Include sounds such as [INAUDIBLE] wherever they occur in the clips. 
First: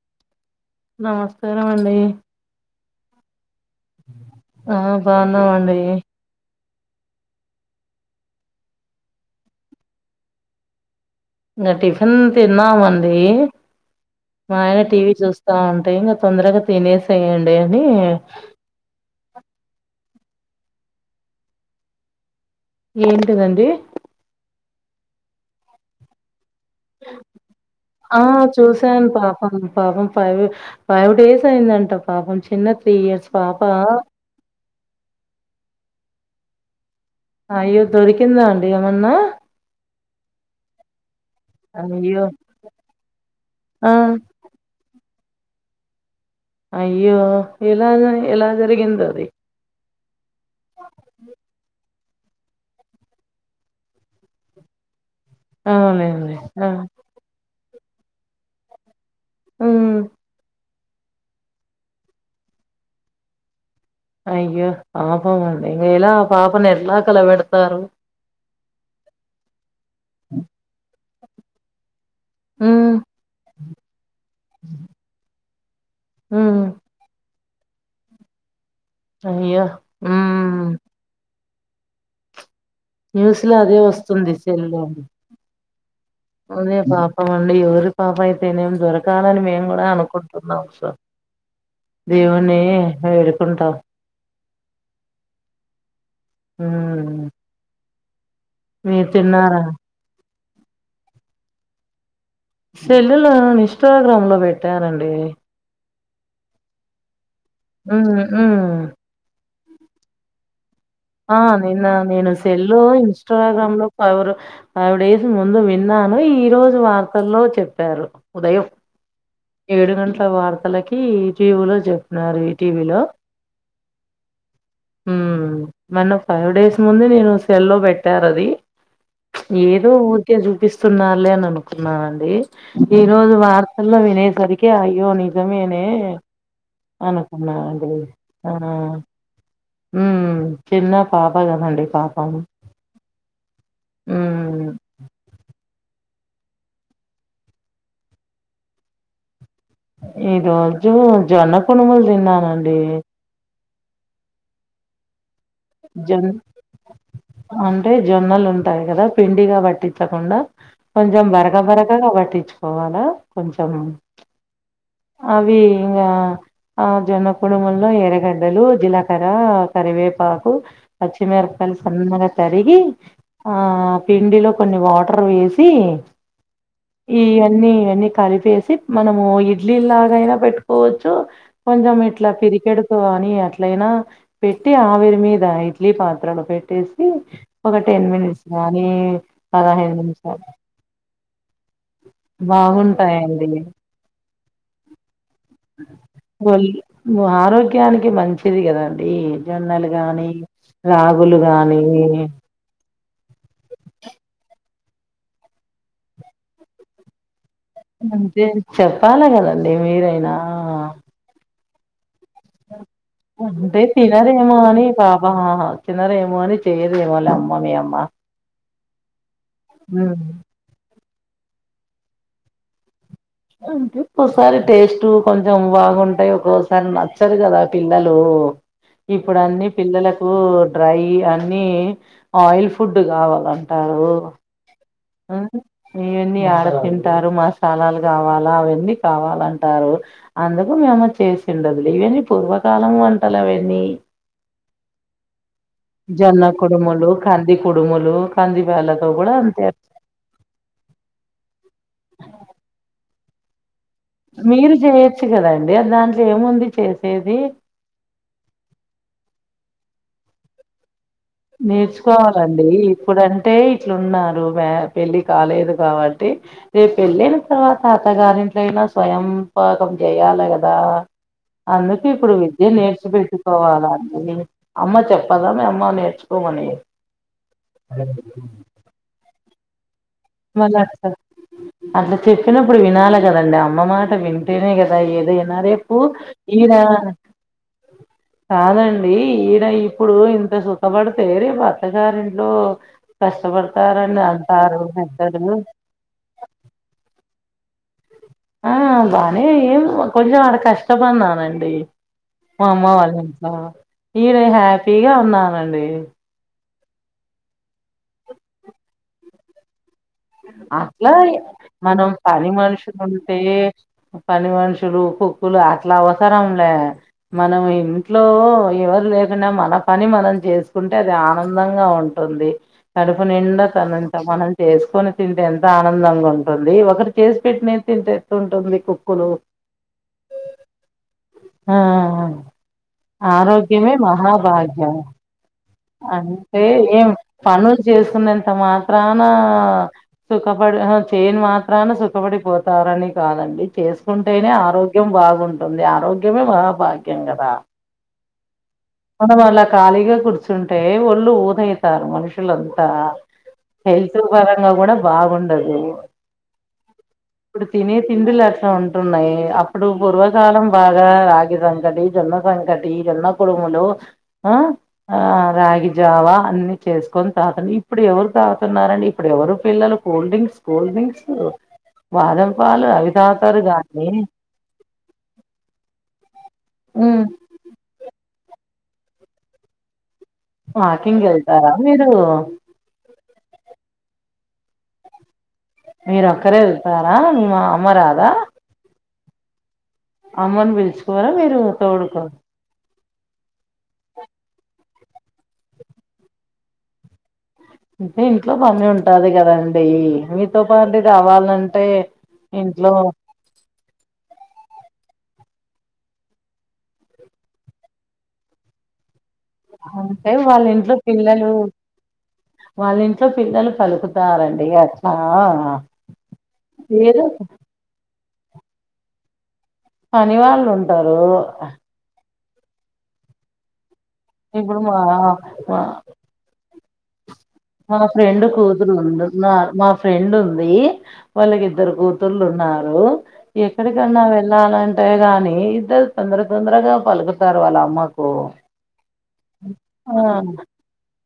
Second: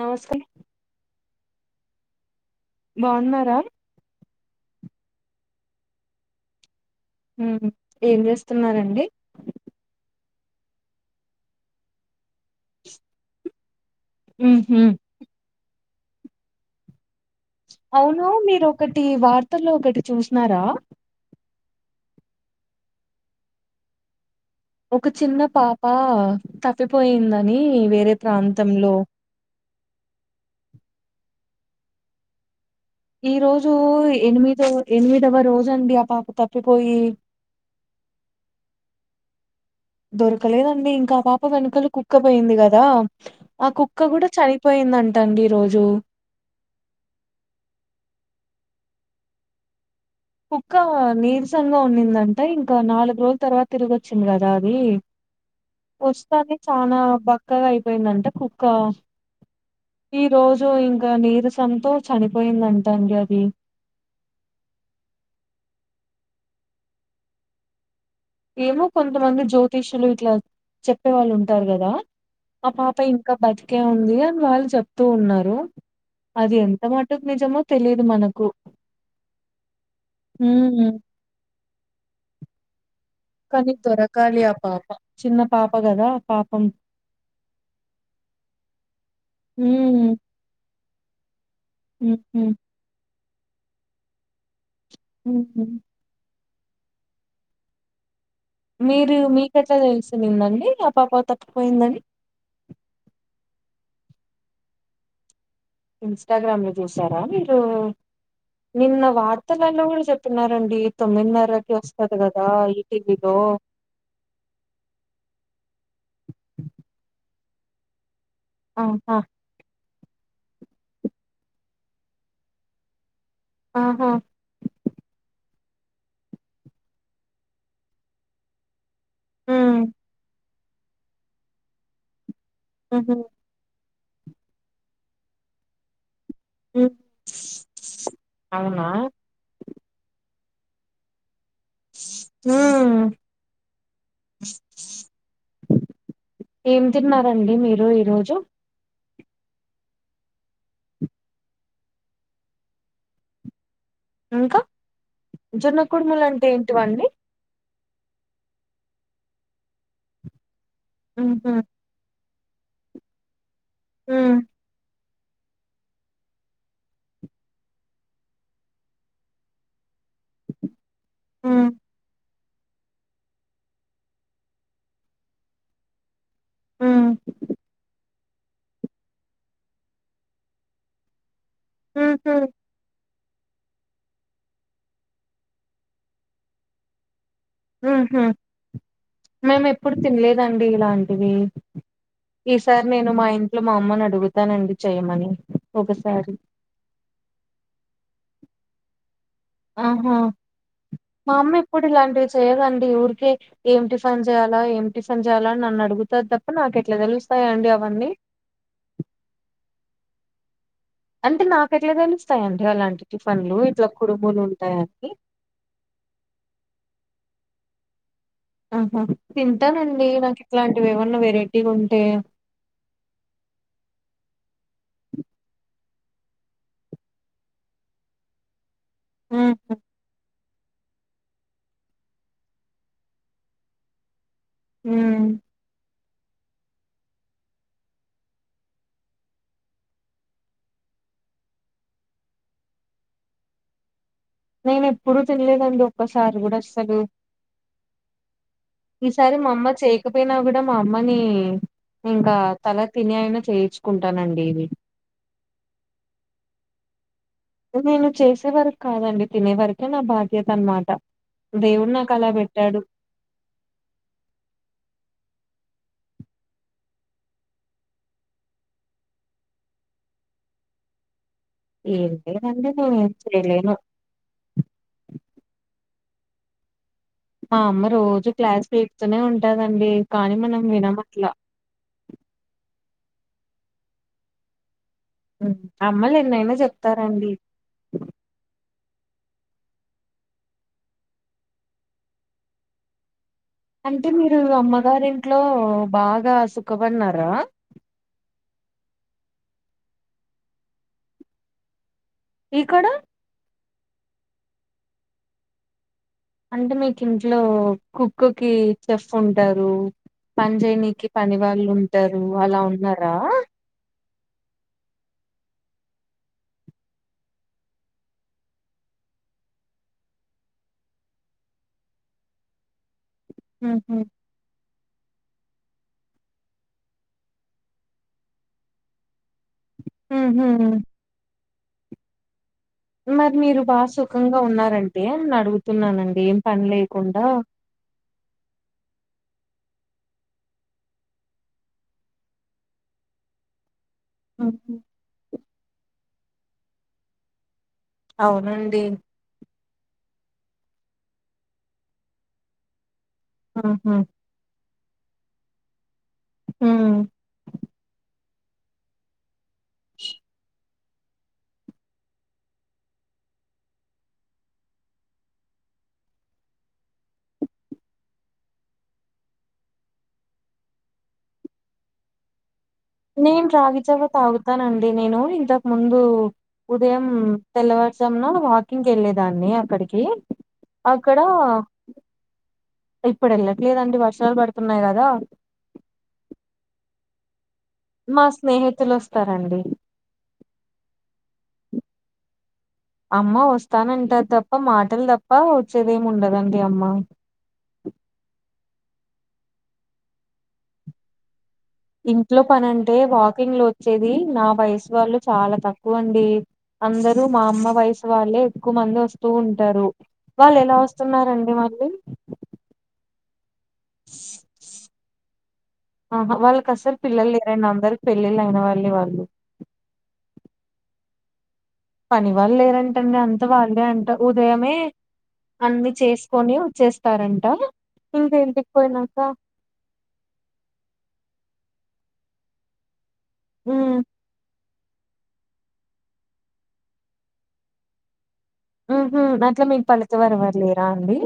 నమస్తే నమస్కారం అండి బాగున్నారా ఆ బాగున్నామండి ఉ ఏం చేస్తున్నారండి ఇంకా టిఫిన్ తిన్నామండి మాయన ఉహు. టీవీ చూస్తా ఉం టే ఇంగ తొందరగా తినేసేయం అవును మీరు ఒకటి వార్తల్లో ఒకటి చూసినారా ఏంటిదండి ఒక చిన్న పాప తప్పిపోయిందని వేరే ఆ ప్రాంతంలో చూసాను పాపం పాపం ఫైవ్ ఫైవ్ డేస్ అయిందంట పాపం చిన్న త్రీ ఇయర్స్ ఈ పాప రోజు ఎనిమిదవ ఎనిమిదవ రోజండి ఆ పాప తప్పిపోయి అయ్యో దొరికిందా అండి ఏమన్నా దొరకలేదండి ఇంకా ఆ పాప్ ప వెనుకలు కుక్క అయ్యో పోయింది కదా ఆ కుక్క కూడ చనిపోయిందం దండి ఈ రోజు అయ్యో ఎలా ఎలా జరిగిందది కుక్క నీరసంగా ఉన్నిం నంట్ట ఇంక నాలుగు రోజుల తర్వాత తిరిగి వచ్చింది కదా అది అవునండి వస్తానే ఆ చానా బక్కగా అయిపోయిందంట కుక్క ఉమ్ ఈ రోజు ఇంకా నీరసంతో చనిపోయిందంట అండి అది అయ్యో పాపమండి ఇంగ ఎలా పాపని ఎట్ల కల పెడతారు ఏమో కొంతమంది జ్యోతిషులు ఇట్లా చెప్పే వాళ్ళు ఉంటారు కదా ఆ ఉమ్ పాప ఇంకా బతికే ఉంది అని వాళ్ళు చెప్తూ ఉన్నారు అది హ్మ్ ఎంత మటుకు నిజమో తెలిదు మనకు అయ్యో ఊ ఉమ్ న్యూస్ లో కానీ అదే వస్తుంది దొరకాలి ఆ సెల్లో పాప చిన్న పాప కదా పాపం అదే పాపం అండి ఎవరి పాప అయితేనేం దొరకాలని మేము కూడ ఉమ్ అనుకుంటున్నాం సో ఉమ్ దేవున్ని వేడుకుంటాం ఉహు ఊ మీరు మీకు ఎట్లా తెలిసిందండి ఆ పాప తప్పి పోయిందని సెల్లెలు ఇస్టాగ్రామ్ లో పెట్టారండి ఇస్టాగ్రామ్ లో చూసారా మీరు ఉ ఉమ్ ఇస్టాగ్రామ్ లో గూడా చెప్పుతున్నారండి ఆ నిన్న నేను సెల్ ఈటీవీలో ఇన్స్టాగ్రామ్ లో ఎవరో ఫైవ్ డేస్ ముందు విన్నాను తను ఈ రోజు వార్తల్లో చెప్పారు ఆహా ఏడు గంటల వార్తలకి ఈటీవీలో చెప్తున్నారు ఈ టీవీలో ఆహా మొన్న ఫైవ్ డేస్ ముందు నేను సెల్ లో పెట్టారు అది ఉమ్ ఏదో ఊరికే చూపిస్త స్తున్నారులె అని అనుకున్నానండి ఈ ఉహు రోజు వార్తల్లో వినే సరికి అయ్యో నిజమేనే ఉ అనుకున్నా అండి ఆ అవునా ఉ చిన్న పాప కదండి పాపం ఉమ్ హ్మ్. [INAUDIBLE] ఏం తిన్నారండి మీరు ఈరోజు ఈ రోజు జొన్న కునుములు తిన్నానండి ఇంకా జొన్న కుడుములు జొన్ అంటే ఏంటివండి అంటే జొన్నలు ఉంటాయి గదా పిండిగా పట్టించకుండా కొంచెం ఉహు బరక బరకగా పట్టించు కోవాలా కొంచం ఉమ్ అవి ఇంగా ఆ జొన్న కుడుములో ఎరగడ్డలు జీలకర్ర కరివేపాకు పచ్చి ఉమ్ మిరపకాయలు సన్నగా తరిగి ఆ పిండిలో కొన్ని వాటర్ వేసి ఉమ్ ఇవన్నీఅన్నీ కలిపేసి మనము ఇ ఇడ్లీ లాగైనా పెట్టుకోవచ్చు కొంచెం ఇట్లా ఉహు పిరికెడుతో గాని అట్లయినా పెట్టి ఆవిరి మీద ఇడ్లీ పాత్రలు పెట్టేసి ఒక టెన్ ఉహు మినిట్స్ గానీ పదహేను నిమిషాలు ఇది ఈసారి నేను మా బాగుంటాయండి. ఇంట్లో మా అమ్మని అడుగుతా దానండి చెయమని ఒకసారి ఇది కదాండి జొన్నలు ఆహా గాని రాగులు గాని హే ఏమి టిఫన్ చేయాలా ఏమి టిఫన్ చేయాలా అని నన్ను అడుగుతాది తప్ప నాకు ఎట్లా తెలు అంతే చెప్పాలి కదండి మీరైనా అంటే నాకెట్లే తెలుస అంటే తినరేమో అని ఉంటాయని పాపహా తన్నరేమో అని చెయదేమో వా అమ్మే మీ అమ్మ ఆహా తింటానండి హ్మ్ నాకు ఇట్లాంటివి ఏమన్నా వెరైటీలు ఉంటే అంటే ఒక్కోసారి టేస్ట్ కొంచెం బాగుంటాయి ఒక్కోసారి నచ్చరు గదా పిల్లలు ఇప్పుడు అన్ని ఉహు పిల్లలకు డ్రై అన్ని ఆయిల్ ఫుడ్ కావాలంటారు మ్ ఇవన్నీ ఆడ తింటారు మసాలాలు కావాలా అవన్నీ కావాలంటారు అందుకు చేసి ఉండదు ఇవన్నీ పూర్వకాలం వంటలు అవన్నీ నేను ఎప్పుడూ తినలేదండి ఒక్కసారి జొన్న కూడా అస్సలు కుడుములు కంది కుడుములు కంది బాల త కూడా ఈసారి మా అంతే అమ్మ చేయకపోయినా గూడా మా అమ్మని ఇంకా తల తిని అయినా చేయొచ్చు మీరు చేయొచ్చు కదండి అ దాంట్లో ఏముంది చేస్తే నేను చేసే వరకు కాదండి తినే వరకే నా బాధ్యత అనమాట దేవుడు నాకు అలా నేర్చుకోవాలండి పెట్టాడు ఇప్పుడంటే ఇట్లున్నారు మా పెళ్ళి కాలేదు కాబట్టి రేపు పెళ్లయిన తర్వాత అత్తగారింట్లో అయిన స్వయంపాకం చేయ యాల కదా అందుకు ఏం ఇప్పుడు విద్య లేదండి నేర్చి నేనేం చేయలేను పెట్టుకోవాలండి అమ్మ చెప్పదా మీ అమ్మ నేర్చుకో మని మా అమ్మ రోజు క్లాస్ పీకుతూనే ఉంటాదండి మళ్ళ అట్ అట్లా చెప్పినప్పుడు వినాలి కదండి అమ్మ మాట వింటేనే కదా హ్మ్. ఏదైనా రేపూ అమ్మలు ఎన్నైనా ఈడా చెప్తారండి కాదం డి ఇడ ఇప్పుడు ఇంత సుఖపడితే రేపు అత్తగారి ఇంట్లో కష్టపడతారని అంతా అంటారు ఇంట్లో పెద్దలు బాగా సుఖపడిన్నారా ఆ బానే ఏం కొంచెం అడ కష్టపడిన అండి మా అమ్మ ఇక్కడ వాళ్ళ ఇంట్లో ఈడా హ్యాపీగా ఉన్నానండి అంటే మీకు ఇంట్లో కుక్ కి చెఫ్ ఉంటరు అట్లా మనం పని అలా మనుషులు ఉన్నారా ఉంటే పని మనుషులు కుక్కులు అట్లా అవసరంలే మనం ఇంట్లో ఎవ రు లేకున్నా మన పని మనం చేసుకుంటే అది ఆనందంగా ఉంటుంది కడుపు నిండా ఊహూ పనంత మనం చేసుకొని ఉంటే ఎంత ఆనందంగా ఉంటుంది ఒకరు చేసి పెట్టినయి తింట ఎట్లుంటుంది కుక్కులు ఉహు ఆ ఆ మీరు బాగా ఆరోగ్యమే సుఖంగా మహాభాగ్యం ఉన్నారంటే అని అడుగుతున్నానండి ఏం అంటే పని ఏం లేకుండా పనులు చేసుకున్నంత మాత్రాన ఆ సుఖపడి ఆహా చేయాన్ మాత్రాన సుఖపడిపోతారని కాదండి చేసు చేసుకుంటేనే హుహు. ఆరోగ్యం బాగుంటుంది ఆరోగ్యమే మహా భాగ్యం కదా అవునండి మనం అలా ఖాళీగా కూర్చుంటే ఒళ్ళు ఊదైతారు మనుషులంతా ఆహా హెల్త్ పరంగా కూడా బాగుండదు హ్మ్. ఇప్పుడు తినే తిండులు అట్లా ఉంటున్నాయి అప్పుడు పూర్వకాలం బాగా రాగి సంకటి జొన్న సంకటి జొన్న కుడుములు ఆ ఆ రాగి జావా అన్ని చేసుకొని తాగుతున్నా ఇప్పుడు ఎవరు తాగుతున్నారండి ఇప్పుడు ఎవరు పిల్లలు కూల్ డ్రింక్స్ కూల్ డ్రింక్స్ పాలు అవి నేను తాగుతారు రాగి జావా గానీ తాగుతానండి నేను ఇంతకు ముందు ఉదయం ఉమ్ తెల్ల వారు జామున వాకింగ్ వెళ్ళలేదాన్ని అక్కడికి అక్కడ వాకింగ్ వెళ్తారా మీరు ఇప్పుడు వెళ్ళట్లేదండి వర్షాలు పడుతున్నాయి కదా మీరు ఒక్కరే వెళ్తారా మా అమ్మ మా రాదా స్నేహితులు వస్తారండి అమ్మను పిలుచుకోరా మీరు తోడుకు అమ్మ వస్తానంటారు తప్ప మాటలు తప్ప వచ్చేదేమి ఉండదండి అమ్మ అంటే ఇంట్లో పని ఉంటది కదండీ మీతో పాటు రావాలంటే ఇంట్లో పని అంటే ఇంట్లో వాకింగ్ లో వచ్చేది నా వయసు వాళ్ళు చాలా తక్కువ అండి అందరు మా అమ్మ వయసు వాళ్ళే ఎక్కువ మంది వస్తు ఉంటారు అంటే వాళ్ళు వాళ్ళ ఎలా ఇంట్లో పిల్లలు వస్తున్నారండి మళ్ళీ వాళ్ళ ఇంట్లో పిల్లలు పలుకుతారండి అట్లా అహ వాళ్ళకసలు ఏదో పిల్లలు లేరండి అందరికి పెళ్ళి అయిన వాళ్ళే వాళ్ళు పని వాళ్ళు ఉంటారు పని వాళ్ళు లేరంటండి అంత వాళ్ళే అంట ఉదయమే ఇప్పుడు మా మా అన్ని చేసుకొని వచ్చేస్ మా ఫ్రెండ్ కూతురు ఉంది నా మా ఫ్రెండ్ ఉంది వాళ్ళకి ఇద్దరు కూతుర్లు ఉన్నారు ఉమ్ ఎక్కడికన్నా వెళ్ళాలం టే గాని ఇద్దరు తొందర తొందరగా పలుకుతారు వాళ్ళ అమ్మకు ఉహు అట్ల మీకు పలికే వారు ఎవరు లేరా అండి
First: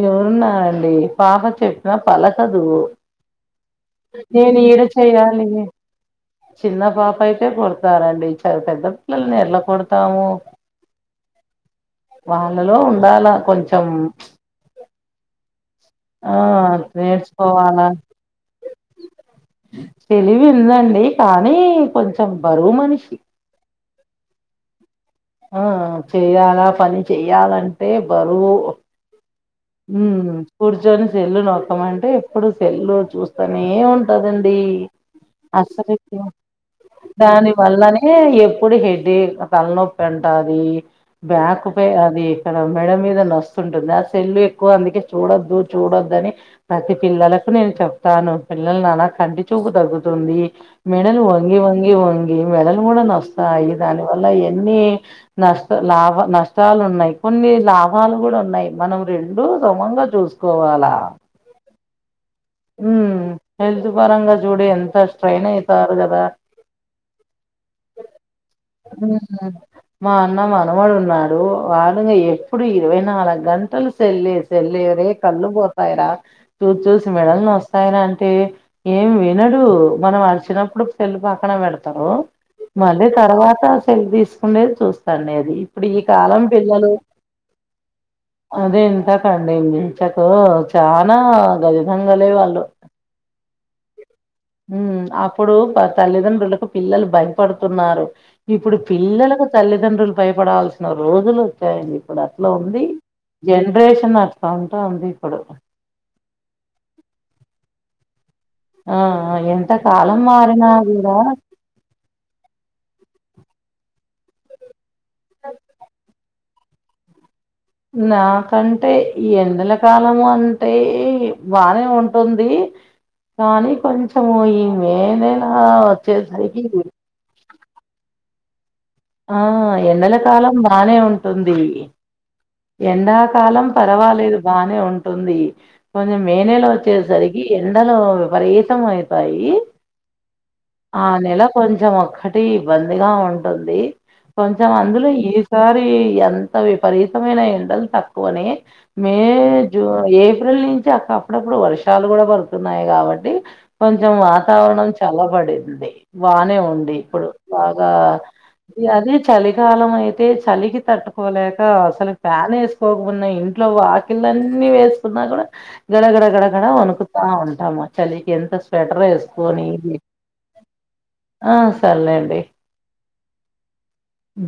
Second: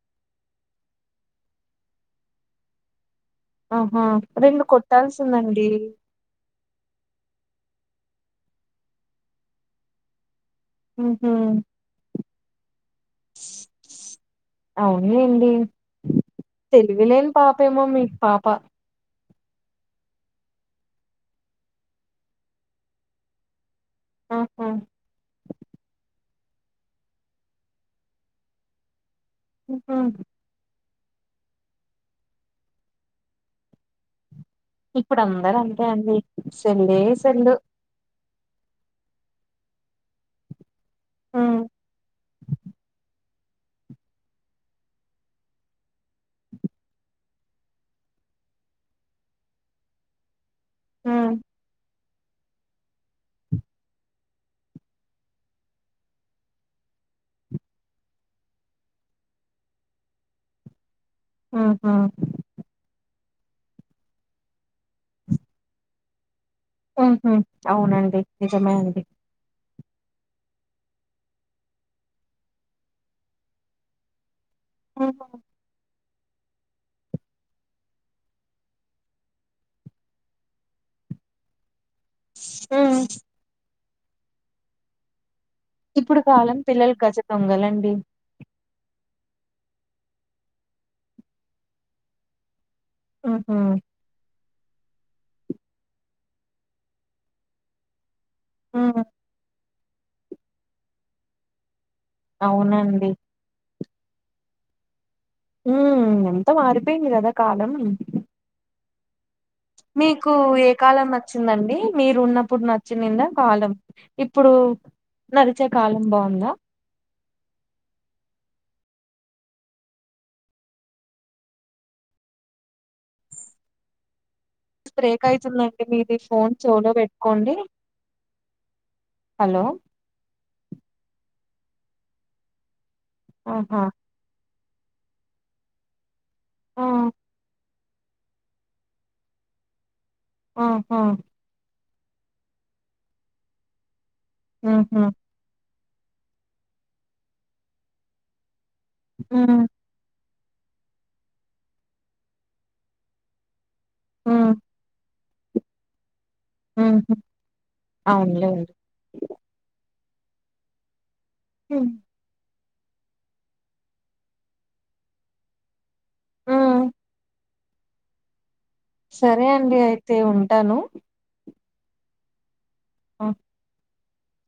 ఎవురూ ఉన్నారండి పాప చెప్పినా పలకదు ఆహా నేను రెండు ఈడ చేయాలి కొట్టాల్సిందండి చిన్న పాప అయితే కొడతారండి చ పెద్ద పిల్లల్ని ఎలా కొడతాము ఉహు వాళ్ళలో ఉండాల కొంచెం అవునులేండి ఆ తెలివిలేని పాపేమో నేర్చుకోవాలా మీ పాప తెలివి ఉందండి కానీ కొంచెం బరువు మనిషి అహ ఆ చేయాలా పని చెయ్యాలంటే బరువు ఉహు ఉమ్ కూర్చొని సెల్లు నొక్కమంటే ఎప్పుడు సెల్లు చూస్తానే ఉంటదం డి ఇప్పుడు అందరు అంతే అండి సెల్లే దాని సెల్లు వల్లనే ఎ ఎప్పుడు హెడేక్ తలనొప్పి అంటాది ఉ బ్యాక్ పై అది ఇక్కడ మెడ మీద నొస్తుంటుందా ఆ సెల్లు ఎక్కువ అందుకే చూడొద్దు చూడొదని ప్రతి పిల్లలకు నేను చెప్తాను పిల్లల్నా లా కంటి చూ పు తగ్గుతుంది ఉ మెడలు వంగి వంగి వం మెడలు కూడా వస్తాయి దాని వల్ల ఎన్ని నష్ట లాభ నష్టాలు ఉన్నాయి కొన్ని లాభాలు కూడా ఉన్నాయి మనం రెండూ సమంగా చూసుకోవాలా ఉహు ఉ హెల్త్ పరంగా చూడి ఎంత స్ట్రెయిన్ అయితారు కదా ఉహు అవునండి నిజమే అండి ఉమ్. మా అన్న మనమడు ఉన్నాడు వాడు ఎప్పుడు ఇరవై నాలుగు గంటలు సెల్లె తెళ్లిరే ఉహు కళ్ళు పోతాయిరా చూ చూ మెడల్ని నోస్తాయి రా అంటే ఏం వినడు మనం అరిచిన్నప్పుడు సెల్లు పక్కన పెడత్ తరు ఉ మల్లి తర్వాత సెల్ తీసుకుండేది చూస్తాండేది ఇప్పుడు ఈ కాలం పిల్లలు అది ఇంత డి మించకు చానా గరితంగా లే వాళ్ళు ఉహు ఉ అప్పుడు తల్లిదండ్రులకు పిల్లలు భయపడుతున్నారు ఇప్పుడు ఉ పిల్లలకు తల్లిదండ్రులు పైపడావల్సిన రోజులు వచ్చాయండి ఇప్పుడు అట్లా ఉంది అవునండి జనరేషన్ అట్లా ఉంటా ఉంది ఉ ఎంత మారిపోయింది కదా కాలం అ అ ఏం మీకు ఏ కాలం నచ్చిందండి మీరు ఉన్నప్పుడు నచ్చింనిందా కాలం ఇప్పుడు నరిచే కాలం బాగుందా నాకంటే ఈ ఎండల కాలము అంటే బానే ఉంటుంది కానీ కొంచము ఈ మే స్ప్రేక్ నెల అయితుందండి మీది ఫోన్ వచ్చేసరికి చెవులో పెట్టుకోండి ఆ హలో ఎండల కాలం బానే ఉంటుంది ఎండాకాలం ఆహా పర్వాలేదు బానే ఉంటుంది కొంచెం మే నెల ఆ వచ్చేసరికి ఎండలు విపరీతంగ పెరుగుతాయి ఆహా ఆ నెల కొంచం ఒక్కటి ఇబ్బందిగా ఉంటుంది కొంచెం ఉహు అందులో ఈసారి ఎంత విపరీతమైన ఎండలు తక్కువని మే ఉ జూ ఏ ఏప్రిల్ నుంచి అక్క అప్పుడప్పుడు వర్షాలు కూడ పడుతున్నాయి కాబట్టి కొంచెం వాతావరణం చల్లబడింది బానే ఉంది ఉహు ఇప్పుడు బాగ అవునులేండి అదే చలికాలం అయితే చలికి తట్టుకోలేక అసలు ఫ్యాన్ ఏ పోకున్న ఇంట్లో వాకిళ్ళ అన్ని వేసుకున్నా కూడా గడగడ ఉ గడగడ వణుకుతా ఉంటాము చలికి ఎంత స్వెటర్ సరే ఎస్కొని అండి అయితే ఉంటాను [UNINTELLIGIBLE] సర్లే అండి ఆ అ